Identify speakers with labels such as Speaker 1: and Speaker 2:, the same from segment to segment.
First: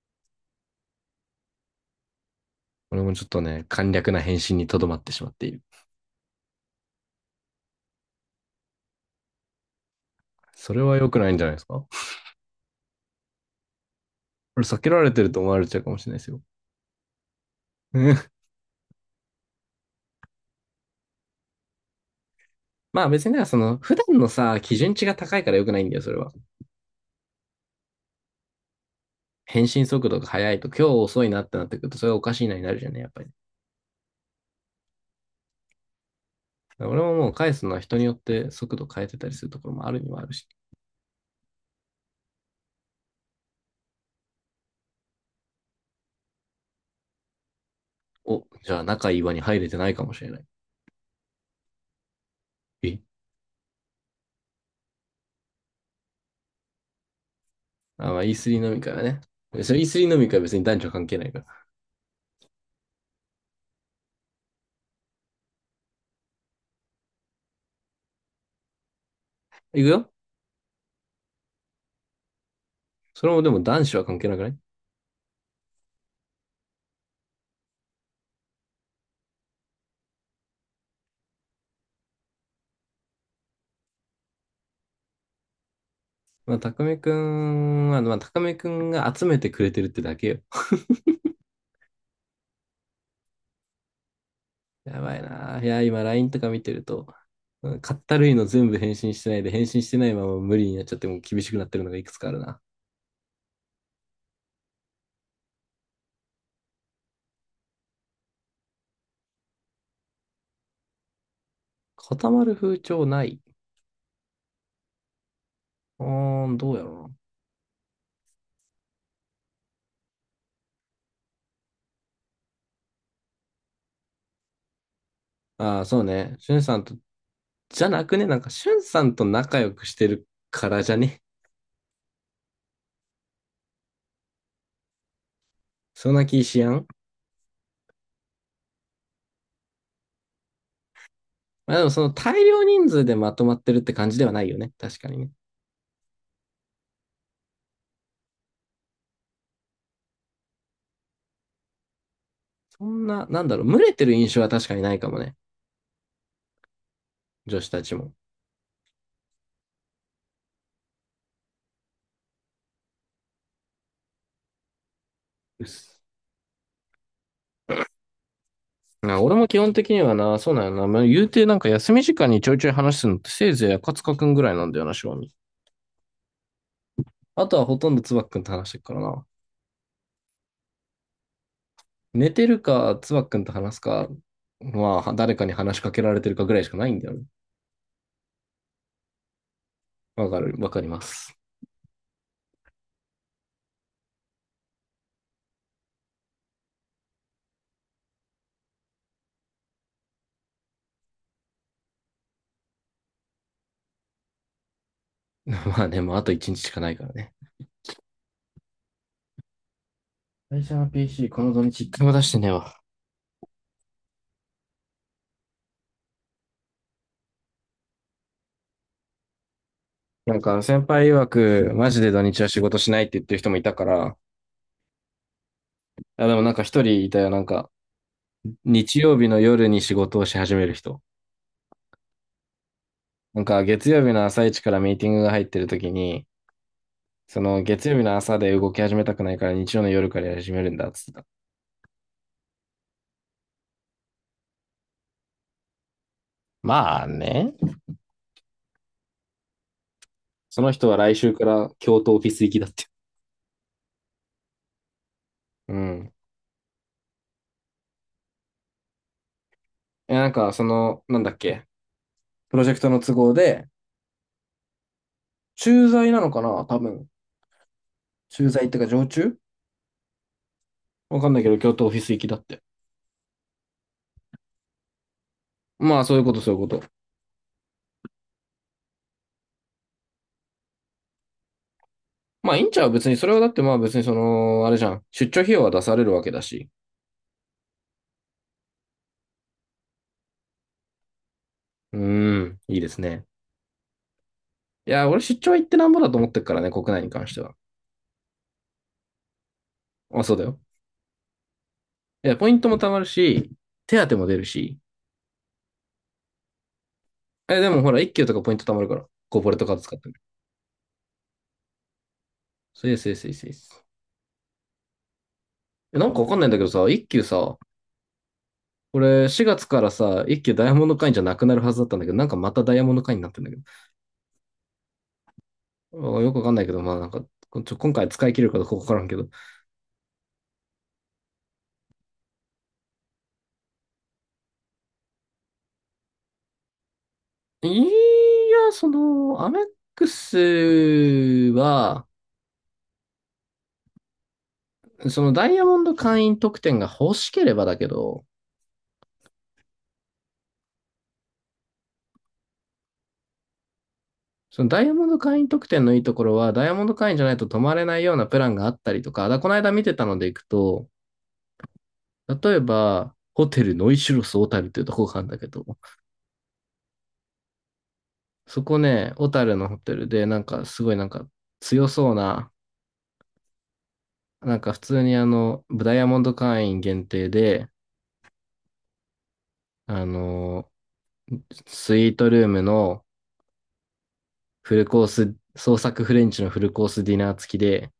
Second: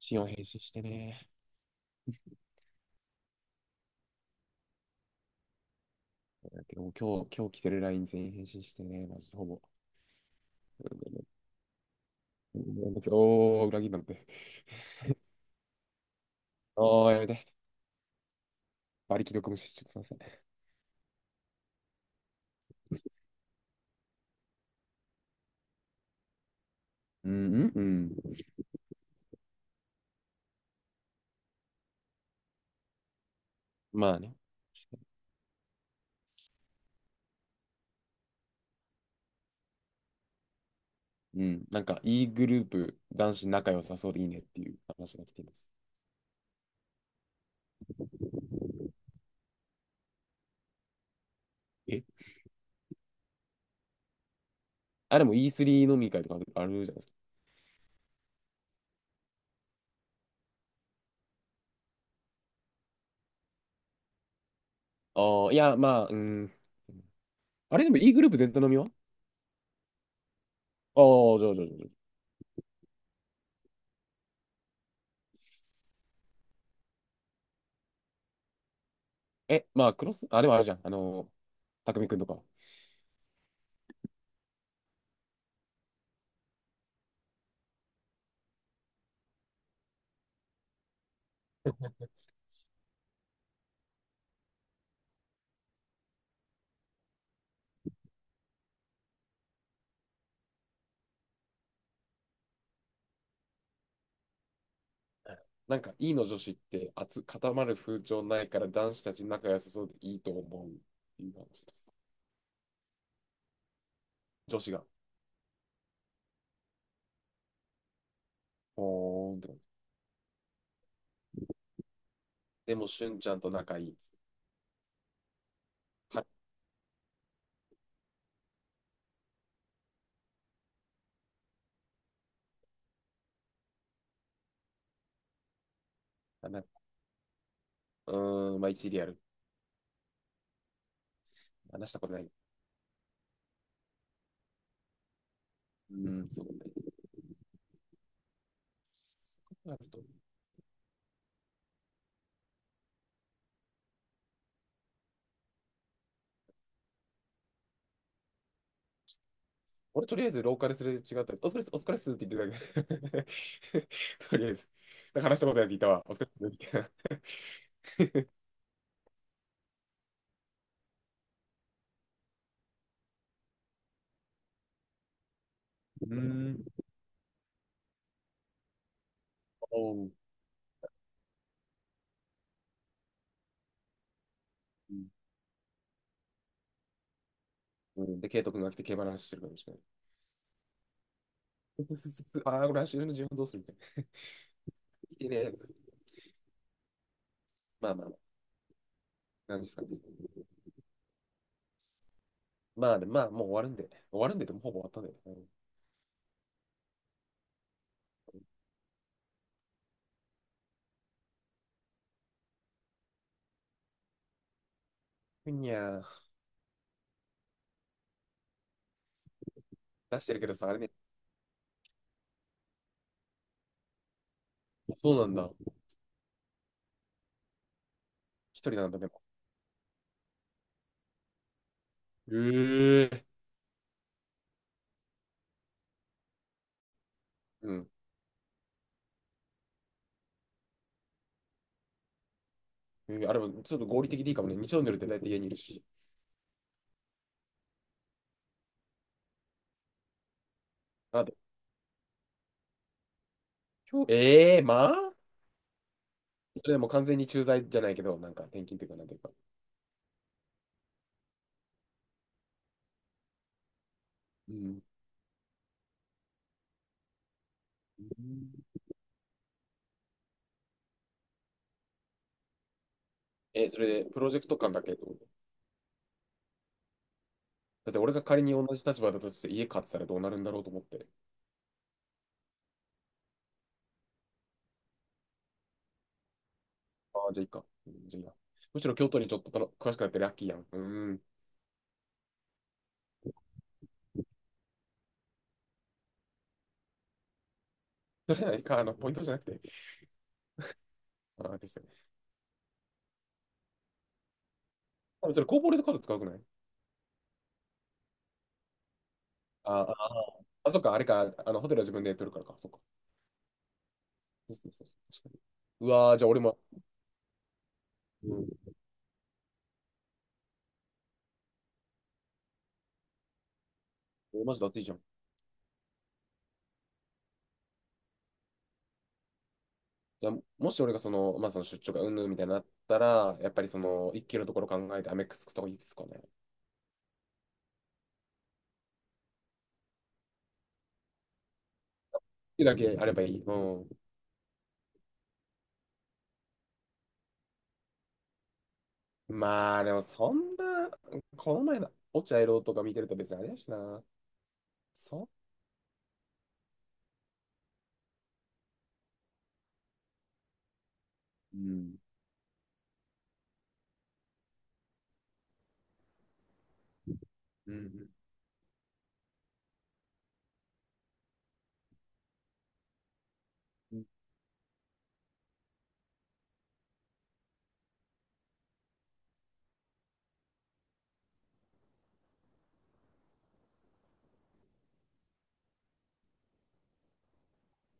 Speaker 1: シーンを返信してね。
Speaker 2: 俺もちょっとね、簡略な返信にとどまってしまっている。
Speaker 1: だけどもう今日来てる LINE 全員返信してね。マジでほぼ。
Speaker 2: それは良くないんじゃないですか。こ
Speaker 1: うんおー、裏切りなんて。
Speaker 2: れ避けられてる と思われちゃうかもしれないですよ。
Speaker 1: おー、やめて。馬力力無視しちゃってません。
Speaker 2: まあ別にね、普段のさ、基準値が高いから良くないんだよ、それは。
Speaker 1: うんうんうん。
Speaker 2: 返信速度が速いと、今日遅いなってなってくると、それはおかしいなになるじゃんね、やっぱり。
Speaker 1: まあね。
Speaker 2: 俺ももう返すのは人によって速度変えてたりするところもあるにはあるし。
Speaker 1: うん。なんか、E グループ、男子仲良さそうでいいねっていう話が来ています。
Speaker 2: お、じゃあ仲いい輪に入れてないかもしれない。
Speaker 1: え
Speaker 2: え
Speaker 1: でも E3 飲み会とかあるじゃないですか。
Speaker 2: まあ E3 飲み会はね。それ E3 飲み会は別に男女関係ないから。
Speaker 1: ああ、いや、まあ、うん。あれでも E グループ全体飲みは、
Speaker 2: 行くよ。
Speaker 1: ああー、じゃあじゃあじゃあじゃあ。
Speaker 2: それもでも男子は関係なくない？
Speaker 1: え、まあ、クロス、あ、でもあるじゃん。あの、たくみくんとか。
Speaker 2: まあ、たくみくんは、まあ、たくみくんが集めてくれてるってだけよ。やばいな。いや、今 LINE とか見てると、買った類の全部返信してないで、返信してないまま無理になっちゃってもう厳しくなってるのがいくつかあるな。
Speaker 1: なんか E の女子って熱固まる風潮ないから男子たち仲良さそうでいいと思うっていう話です。
Speaker 2: 固まる風潮ない。
Speaker 1: 女子が、
Speaker 2: うーん、どうやろ
Speaker 1: ほーんって。でも、しゅんちゃんと仲いいです。
Speaker 2: うな。ああ、そう
Speaker 1: は
Speaker 2: ね。
Speaker 1: い。
Speaker 2: しゅんさんと、じゃなくね、なんかしゅんさんと仲良くしてるからじゃね。そんな気
Speaker 1: だ
Speaker 2: し
Speaker 1: め、
Speaker 2: やん。
Speaker 1: うーん、まあ一理ある。
Speaker 2: まあでも
Speaker 1: 話した
Speaker 2: そ
Speaker 1: こ
Speaker 2: の
Speaker 1: とない。う
Speaker 2: 大量人数でまとまってるって感じではないよね。確かにね。
Speaker 1: ーん、そうね。あると思う。
Speaker 2: そんな、なんだろう、群れてる印象は確かにないかもね。女子たちも。
Speaker 1: 俺とりあえず廊下ですれ違ったやお疲れっす、お疲れっすって言ってただけ。とりあえず。なんか話したこと
Speaker 2: う
Speaker 1: ない
Speaker 2: っ
Speaker 1: やついた
Speaker 2: す。
Speaker 1: わ。お疲れっすみたいな。
Speaker 2: な俺も基本的にはな、そうなんよな。まあ、言うてなんか休み時間にちょいちょい話すのってせいぜい赤塚くんぐらいなんだよな、正味。
Speaker 1: うーん。
Speaker 2: あとはほとんどつばっくんと話してるからな。
Speaker 1: おー、
Speaker 2: 寝てるか、つばっくんと話すか、
Speaker 1: う
Speaker 2: ま
Speaker 1: ん
Speaker 2: あ、誰かに話しかけられてるかぐらいしかないんだよね。
Speaker 1: うん、で、ケイト君が来て競馬の話してるかもしれない。
Speaker 2: わかる、わかります。
Speaker 1: ああ、これ走るの自分どうするみたいな。見てねえ。まあまあまあ。なんですかね。まあね、でまあ、もう終わるんで。終わるんでって、でもうほぼ終わったんでね。う ん。
Speaker 2: まあね、もうあと一日しかないからね。会社の PC、この土日一回も出してねえわ。
Speaker 1: ふにゃー。出して
Speaker 2: なん
Speaker 1: るけど
Speaker 2: か
Speaker 1: さ、あれ
Speaker 2: 先
Speaker 1: ね。
Speaker 2: 輩曰く、マジで土日は仕事しないって言ってる人もいたから、
Speaker 1: そうなんだ。
Speaker 2: あ、でもなんか一人いたよ、
Speaker 1: 一人なんだ、
Speaker 2: 日
Speaker 1: で
Speaker 2: 曜
Speaker 1: も。
Speaker 2: 日の夜に仕事をし始める人。
Speaker 1: えー。
Speaker 2: なんか月曜日の朝一からミーティングが入ってる時に、その
Speaker 1: う
Speaker 2: 月
Speaker 1: ん。
Speaker 2: 曜日の朝で動き始めたくないから日曜の夜からやり始めるんだっつってた。
Speaker 1: あれも、ちょっと合理的でいいかもね。日曜の夜って大体家にいるし。
Speaker 2: まあね。その人は来
Speaker 1: あ
Speaker 2: 週
Speaker 1: と、
Speaker 2: から京都オフィス行きだって。
Speaker 1: 今日、まあ
Speaker 2: うん。
Speaker 1: それでも完全に駐在じゃないけど、なんか転勤っていうか、なんていうか。
Speaker 2: え、なんかなんだっけ、プロジェクトの都合で、
Speaker 1: うん。
Speaker 2: 駐在なのかな多分。駐在ってか常駐、わかんないけど、京都オフィス行きだって。
Speaker 1: え、それで、プロジェクト感だけと思ってこ
Speaker 2: まあそういうこと、そういうこと。
Speaker 1: とだって俺が仮に同じ立場だとして家買ってたらどうなるんだろうと思って。
Speaker 2: まあいいんちゃう別に、それはだってまあ別にあれじゃん。出張費用は出されるわけだし。
Speaker 1: ああ、じゃあいいか。うんじゃあいいや。むしろ京都にちょっとたの詳しくなってラッキーやん。うーん。
Speaker 2: うーん、いいですね。いや、俺出張行ってなんぼだと思ってるからね、国内に関しては。
Speaker 1: それはか、ポイントじゃなくて。
Speaker 2: まあ、そうだよ。
Speaker 1: ああですよね。
Speaker 2: いや、ポイントも貯まるし、手当も出るし。
Speaker 1: あそれ、コーポレートカード使うくない、
Speaker 2: え、でもほら、一級とかポイント貯まるから、コーポレート
Speaker 1: あ、
Speaker 2: カード
Speaker 1: あ
Speaker 2: 使ってる。
Speaker 1: あ、そっか、あれか、ホテルは自分で取るからか。そっか。
Speaker 2: そうです、そうです、そうです。
Speaker 1: そうそうそう確かに。う
Speaker 2: え、なん
Speaker 1: わー、
Speaker 2: か
Speaker 1: じ
Speaker 2: わ
Speaker 1: ゃあ
Speaker 2: かん
Speaker 1: 俺
Speaker 2: ないんだ
Speaker 1: も、
Speaker 2: けどさ、一級さ、
Speaker 1: うん。
Speaker 2: これ4月からさ、一級ダイヤモンド会員じゃなくなるはずだったんだけど、なんかまたダイヤモンド会員になってんだけど。
Speaker 1: 俺マジで暑いじゃん。
Speaker 2: あ、よくわかんないけど、まあなんか、こちょ、今回使い切れるかどうかわからんけど。
Speaker 1: じゃあ、もし俺がその、まあその出張がうんぬんみたいになったら、やっぱりその、一気のところ考えてアメックスとかいいですかね。っ
Speaker 2: いや、アメックスは、
Speaker 1: てだけあればいい。うん。
Speaker 2: そのダイヤモンド会員特典が欲しければだけど、
Speaker 1: まあ、でもそんな、この前の落合郎とか見てると別にあれやしな。
Speaker 2: そのダイヤモンド
Speaker 1: そ
Speaker 2: 会員特典のいいところは、ダイヤモンド会員じゃないと泊まれないようなプランがあったりとか、だからこの間見てたので行くと、
Speaker 1: う。うん。
Speaker 2: 例えば、ホテルノイシュロス小樽っていうとこがあるんだけど、
Speaker 1: うん。
Speaker 2: そこね、小樽のホテルで、なんかすごいなんか強そうな、
Speaker 1: うん、
Speaker 2: なんか普通にダイヤモンド会員限定で、あの、スイートルームのフルコース、創作フレンチのフルコースディナー付きで、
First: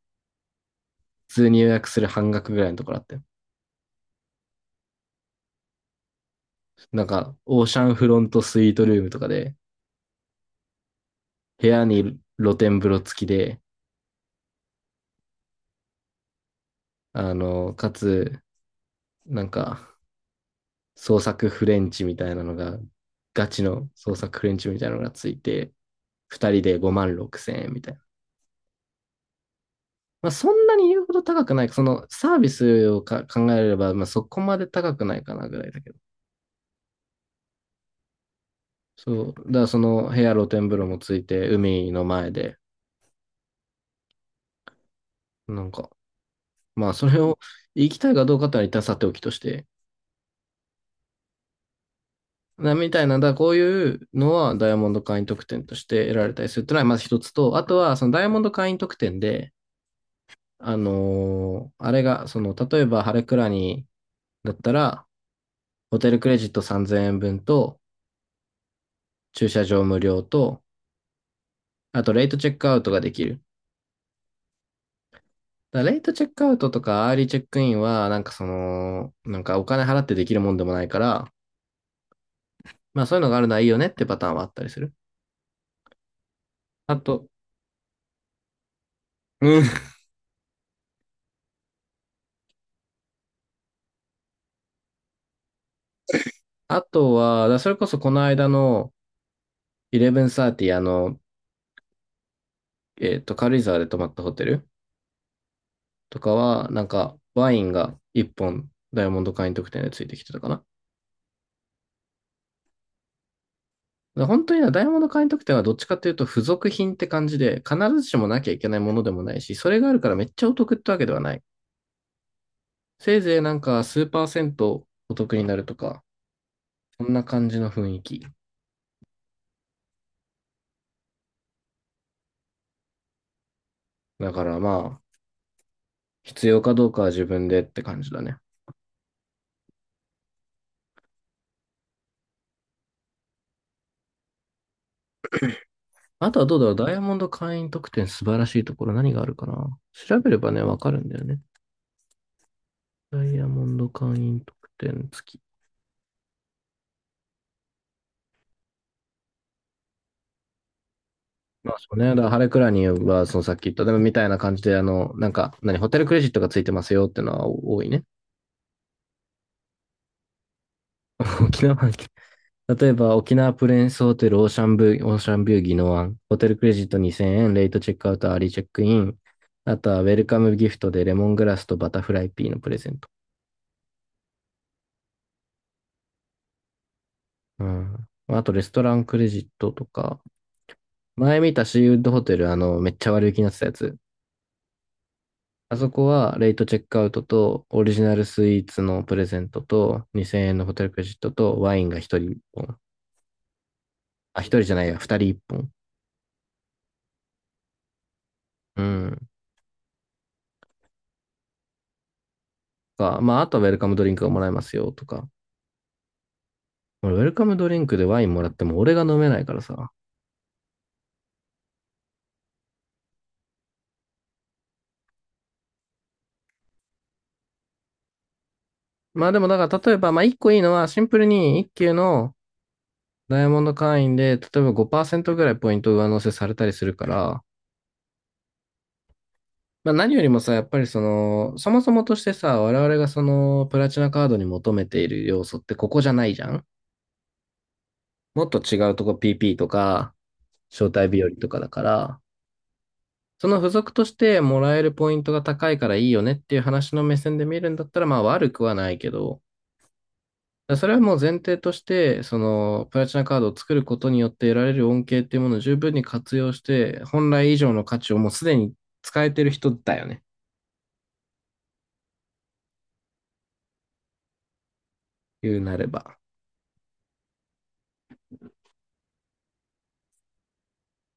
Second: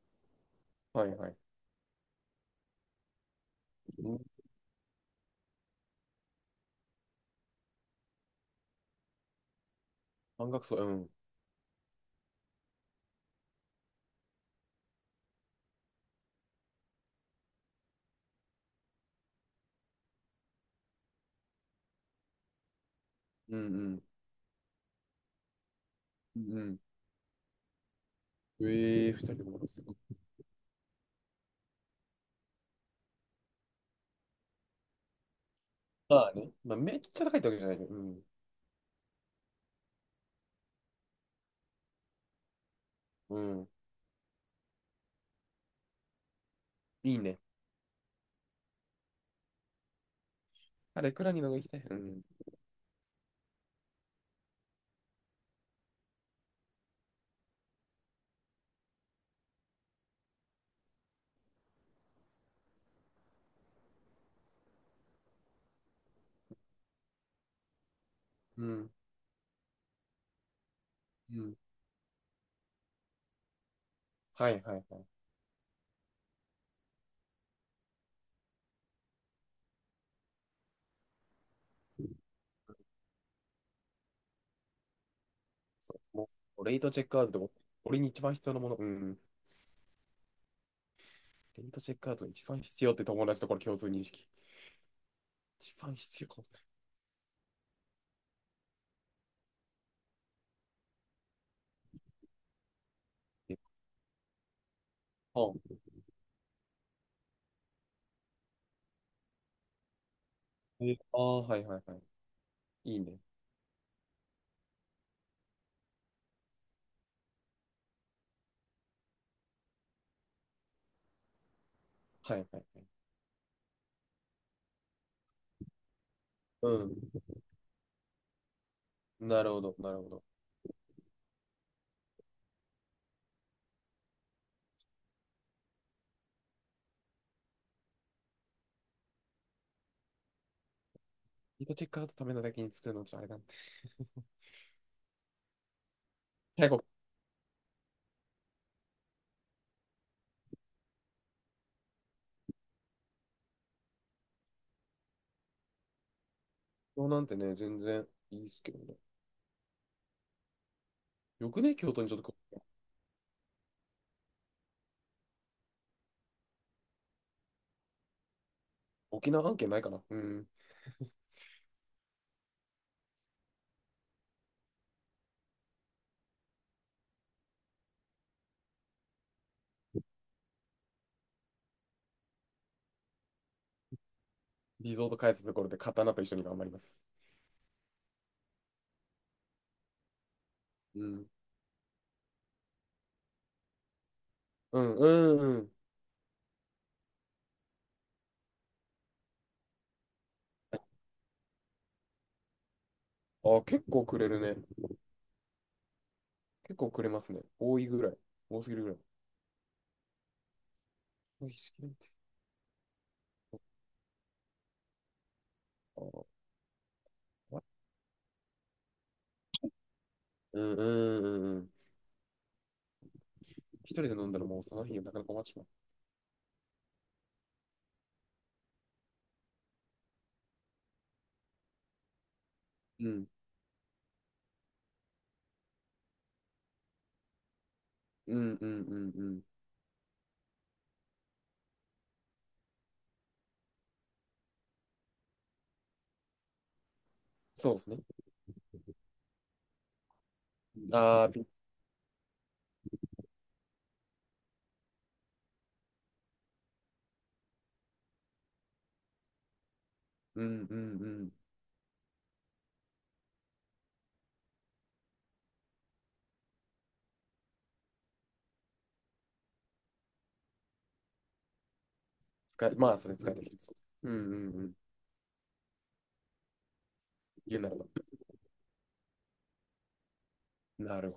Speaker 1: はいは
Speaker 2: 普
Speaker 1: い。
Speaker 2: 通に予約する半額ぐらいのところあって、
Speaker 1: うん。
Speaker 2: オーシャンフロントスイートルームとかで、
Speaker 1: 半額そう。うん。
Speaker 2: 部屋に露天風呂付きで、かつ、なんか、創作フレンチみたいなのが、ガ
Speaker 1: う
Speaker 2: チの
Speaker 1: ん。
Speaker 2: 創作フレンチみたいなのがついて、
Speaker 1: う
Speaker 2: 二
Speaker 1: んう
Speaker 2: 人で
Speaker 1: ん、
Speaker 2: 5万6千円みたいな。
Speaker 1: ええ二人でもすごい。
Speaker 2: まあ、そんなに言うほど高くない。そのサービスをか考えれば、まあ、そこまで高くないかなぐらいだけど。
Speaker 1: まあね。まあ、めっちゃ高いってわけじゃないけど。うん。
Speaker 2: そう。だからその部屋露天風呂もついて、海の前で、
Speaker 1: うん。
Speaker 2: なんか、そ
Speaker 1: いい
Speaker 2: れを
Speaker 1: ね。
Speaker 2: 行きたいかどうかってのは一旦さておきとして、
Speaker 1: あれ、いくらにのが行きたい。うん。
Speaker 2: なみたいな、だからこういうのはダイヤモンド会員特典として得られたりするっていうのはまず一つと、あとはそのダイヤモンド会員特典で、あれが、例えばハレクラニだったら、ホテルクレジット3000円分と、
Speaker 1: うん。
Speaker 2: 駐車場無料と、
Speaker 1: うん。
Speaker 2: あとレイトチェックアウトができる。
Speaker 1: はいはいはい。
Speaker 2: だレイトチェックアウトとかアーリーチェックインは、なんかお金払ってできるもんでもないから、まあそういうのがあるのはいいよねってパターンはあったりする。
Speaker 1: そう。もう、レイト
Speaker 2: あ
Speaker 1: チェックアウ
Speaker 2: と、
Speaker 1: トでも、俺に一番必要なもの。うん。
Speaker 2: うん、
Speaker 1: レイトチェックアウトに一番必要って友達とこれ共通認識。一番必要。
Speaker 2: あとは、だそれこそこの間の、1130、軽
Speaker 1: え、
Speaker 2: 井沢で泊まったホテル
Speaker 1: あ、
Speaker 2: とかは、なんか、ワインが1本、ダイヤモンド会員特典でついてきてたかな。
Speaker 1: えあー、はいはいはい。いいね。
Speaker 2: で本当にねダイヤモンド会員特典はどっちかというと、付属品って感じで、必ずしもなきゃいけないものでもないし、それがあるからめっちゃお得ってわけではない。
Speaker 1: はいはいはい。
Speaker 2: せいぜいなんか、数パーセントお得になるとか、
Speaker 1: うん。
Speaker 2: そんな感じの雰囲気。
Speaker 1: なるほど、なるほど。
Speaker 2: だからまあ、必要かどうかは自分でって感じだね。
Speaker 1: レイトチェックアウトためのだけに作るのちょっとあれなんで。
Speaker 2: あとはどうだ
Speaker 1: 結
Speaker 2: ろう、
Speaker 1: 構、京
Speaker 2: ダイヤモンド会員特典素晴らしいところ何があるかな。調べればね、わかるんだよね。ダイヤモンド会員特典付き。
Speaker 1: 都なんてね、全然いいっすけどね。よく
Speaker 2: ま
Speaker 1: ね、
Speaker 2: あそ
Speaker 1: 京
Speaker 2: う
Speaker 1: 都
Speaker 2: ね。
Speaker 1: にち
Speaker 2: だ
Speaker 1: ょ
Speaker 2: か
Speaker 1: っ
Speaker 2: ら
Speaker 1: と
Speaker 2: ハレクラニーは、そのさっき言った、でもみたいな感じで、ホテルクレジットがついてますよってのは多いね。
Speaker 1: 沖縄案件ないかな。うん。
Speaker 2: 沖縄、例えば沖縄プレンスホテルオーシャンビュー、オーシャンビュー宜野湾、ホテルクレジット2000円、レイトチェックアウト、アーリーチェックイン、あとはウェルカムギフトでレモングラスとバタフライピーのプレゼント。
Speaker 1: リゾート開発のところで刀と一緒に頑張ります。
Speaker 2: うん。あとレストランクレジットとか、
Speaker 1: うん。
Speaker 2: 前見たシーウッドホテル、めっちゃ割引になってたやつ。
Speaker 1: うん、うん、うん。
Speaker 2: あそこはレイトチェックアウトとオリジナルスイーツのプレゼントと2000円のホテルクレジットとワインが1人1本。
Speaker 1: あ、結構くれ
Speaker 2: あ、
Speaker 1: るね。
Speaker 2: 1人じゃないや、2人1本。
Speaker 1: 結構くれますね。多いぐらい。多すぎ
Speaker 2: う
Speaker 1: るぐらい。
Speaker 2: ん。
Speaker 1: 多いすぎるって。
Speaker 2: まあ、あとはウェルカムドリンクがもらえますよとか。
Speaker 1: あー、
Speaker 2: 俺、ウェルカム
Speaker 1: わ、
Speaker 2: ドリンクでワインもらっても俺が飲めないからさ。
Speaker 1: うん、うん、うん、うん。一人で飲んだらもうその日がなかなか終わっちまう。
Speaker 2: まあでもだから例えば、まあ1個いいのはシンプルに1級の
Speaker 1: うん、
Speaker 2: ダイヤモンド会員で、例えば5%ぐらいポイント上乗せされたりするから、
Speaker 1: うん、うん、うん、うん。
Speaker 2: まあ、何よりもさ、やっぱりそもそもとしてさ、我々がプラチナカードに求めている要素ってここじゃないじゃん。
Speaker 1: そうですね。
Speaker 2: もっと違うとこ PP とか、招待日
Speaker 1: ああ、
Speaker 2: 和
Speaker 1: ピ、
Speaker 2: とかだから、その付属としてもらえるポイントが高いからいいよねっていう話の目線で見るんだったら、まあ悪くはないけど、
Speaker 1: うん、う
Speaker 2: だからそれ
Speaker 1: ん、
Speaker 2: は
Speaker 1: う
Speaker 2: もう前
Speaker 1: ん。
Speaker 2: 提として、プラチナカードを作ることによって得られる恩恵っていうものを十分に活用して、本来以上の価値をもうすでに使えてる人だよね。
Speaker 1: 使い、まあ、それ使えてる人そうです。うん、うん、うん。
Speaker 2: 言うなれば。
Speaker 1: 言うならば。なる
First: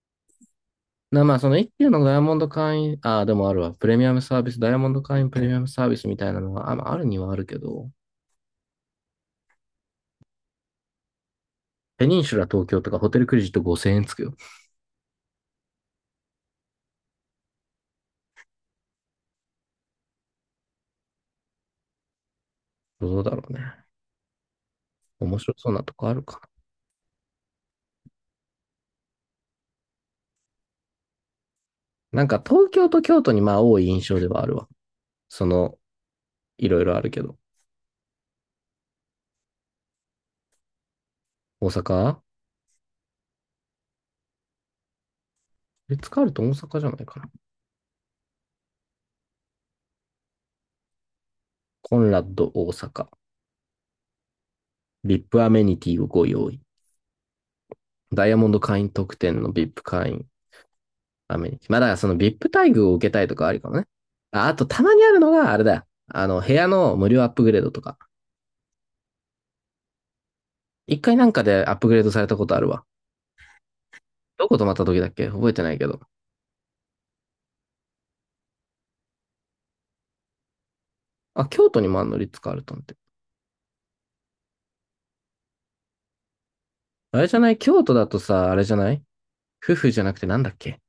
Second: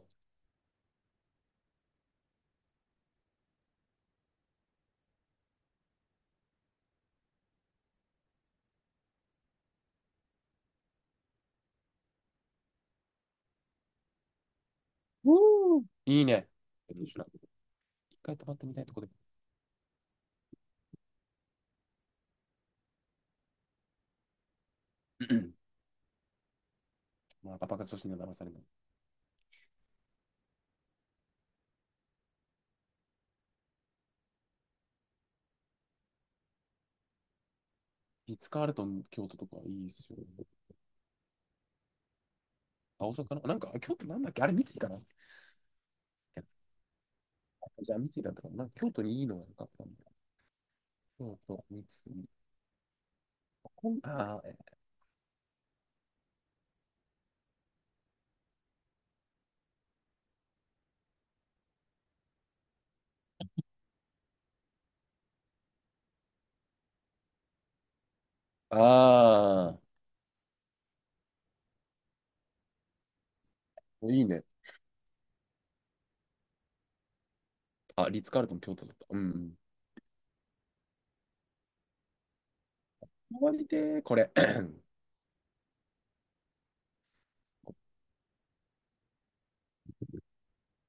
Speaker 2: な、まあ、その一級のダイヤモンド会員、ああ、でもあるわ。プレミアムサービス、ダイヤモンド会員プレミアムサービスみたいなのは、あ、まあ、あるにはあるけど、ペニンシュラ東京とかホテルクレジット5000円つくよ。
Speaker 1: ほど。うー、いいね。一回泊まってみたいとこで。
Speaker 2: どうだろうね。面 白そうなとこあるか
Speaker 1: また爆発女子には騙されない。
Speaker 2: な。なんか東京と京都にまあ多い印象ではあるわ。その、いろいろあるけど。
Speaker 1: リッツ・カールトン、京都とかいいですよ。
Speaker 2: 大阪
Speaker 1: あ、大阪かな、なんか、あ京都なんだっけあれ、三井かな。
Speaker 2: リッツカールトン大阪じゃないかな。
Speaker 1: じゃあ、三井だったかな、なんか京都にいいのが良かったんだ。京都、三
Speaker 2: コンラッ
Speaker 1: 井。
Speaker 2: ド大阪。
Speaker 1: こんあー、え、
Speaker 2: VIP アイピーアメニティをご用意。ダイヤモンド会員特典の VIP 会員。アメニティ。まあだからその VIP 待遇を受けたいとかありかもね。あ、あとたまにあるのがあれだよ。部屋の無料アップグレードとか。
Speaker 1: あ
Speaker 2: 一回なんかでアップグレードされたことあるわ。
Speaker 1: ー、いいね。
Speaker 2: どこ泊まった時だっけ覚えてないけど。
Speaker 1: あ、リッツ・カールトン、京都だった。うん、
Speaker 2: あ、京都にもあんのリッツカールトンって。
Speaker 1: 終わりで、これ。
Speaker 2: あれじゃない京都だとさ、あれじゃない夫婦じゃなくてなんだっけ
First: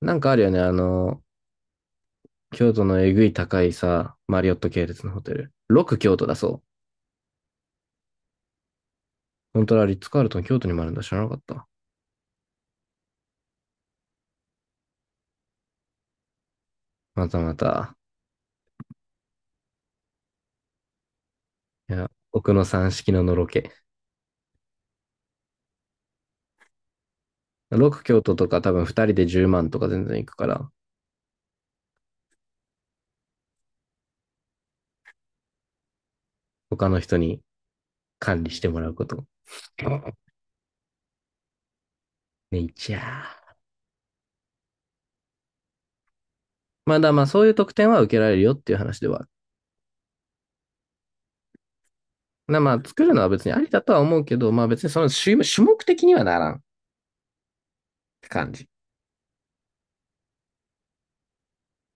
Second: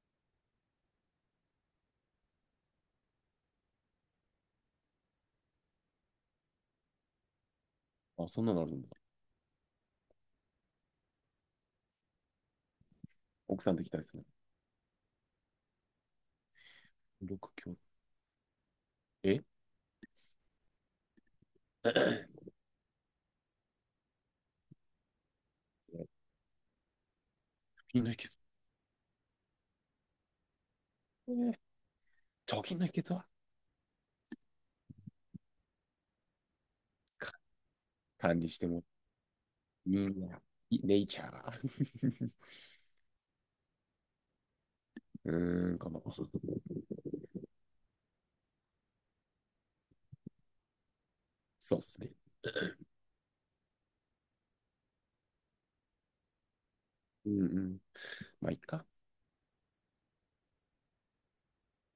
Speaker 2: なんかあるよね。京都のえぐい高いさ、マリオット系列のホテル。6京都だそう。
Speaker 1: あ、そんなのあるんだ。
Speaker 2: 本当はリッツカールトン京都にもあるんだ。知らなかった。
Speaker 1: 奥さんできたいですね。
Speaker 2: また
Speaker 1: 六
Speaker 2: ま
Speaker 1: 京都。
Speaker 2: た。
Speaker 1: え
Speaker 2: いや、奥の三式ののろけ。
Speaker 1: 貯金
Speaker 2: 6
Speaker 1: の秘
Speaker 2: 京都
Speaker 1: 訣。
Speaker 2: とか多分2人で10万とか全然いくから、
Speaker 1: えー、貯金の秘訣は
Speaker 2: 他の人
Speaker 1: か
Speaker 2: に
Speaker 1: 管
Speaker 2: 管
Speaker 1: 理
Speaker 2: 理
Speaker 1: し
Speaker 2: し
Speaker 1: て
Speaker 2: ても
Speaker 1: も、
Speaker 2: らうこと。
Speaker 1: みんな、いネイチャー。
Speaker 2: ね、いちゃー。
Speaker 1: うーん、かな。
Speaker 2: まあだ、まあそういう特典は受けられるよっていう話ではある。
Speaker 1: そうっすね。
Speaker 2: なまあ作るのは別にありだとは思うけど、まあ別にその種種目的にはならんっ
Speaker 1: うんうん。
Speaker 2: て
Speaker 1: まあ、
Speaker 2: 感
Speaker 1: いっ
Speaker 2: じ。
Speaker 1: か。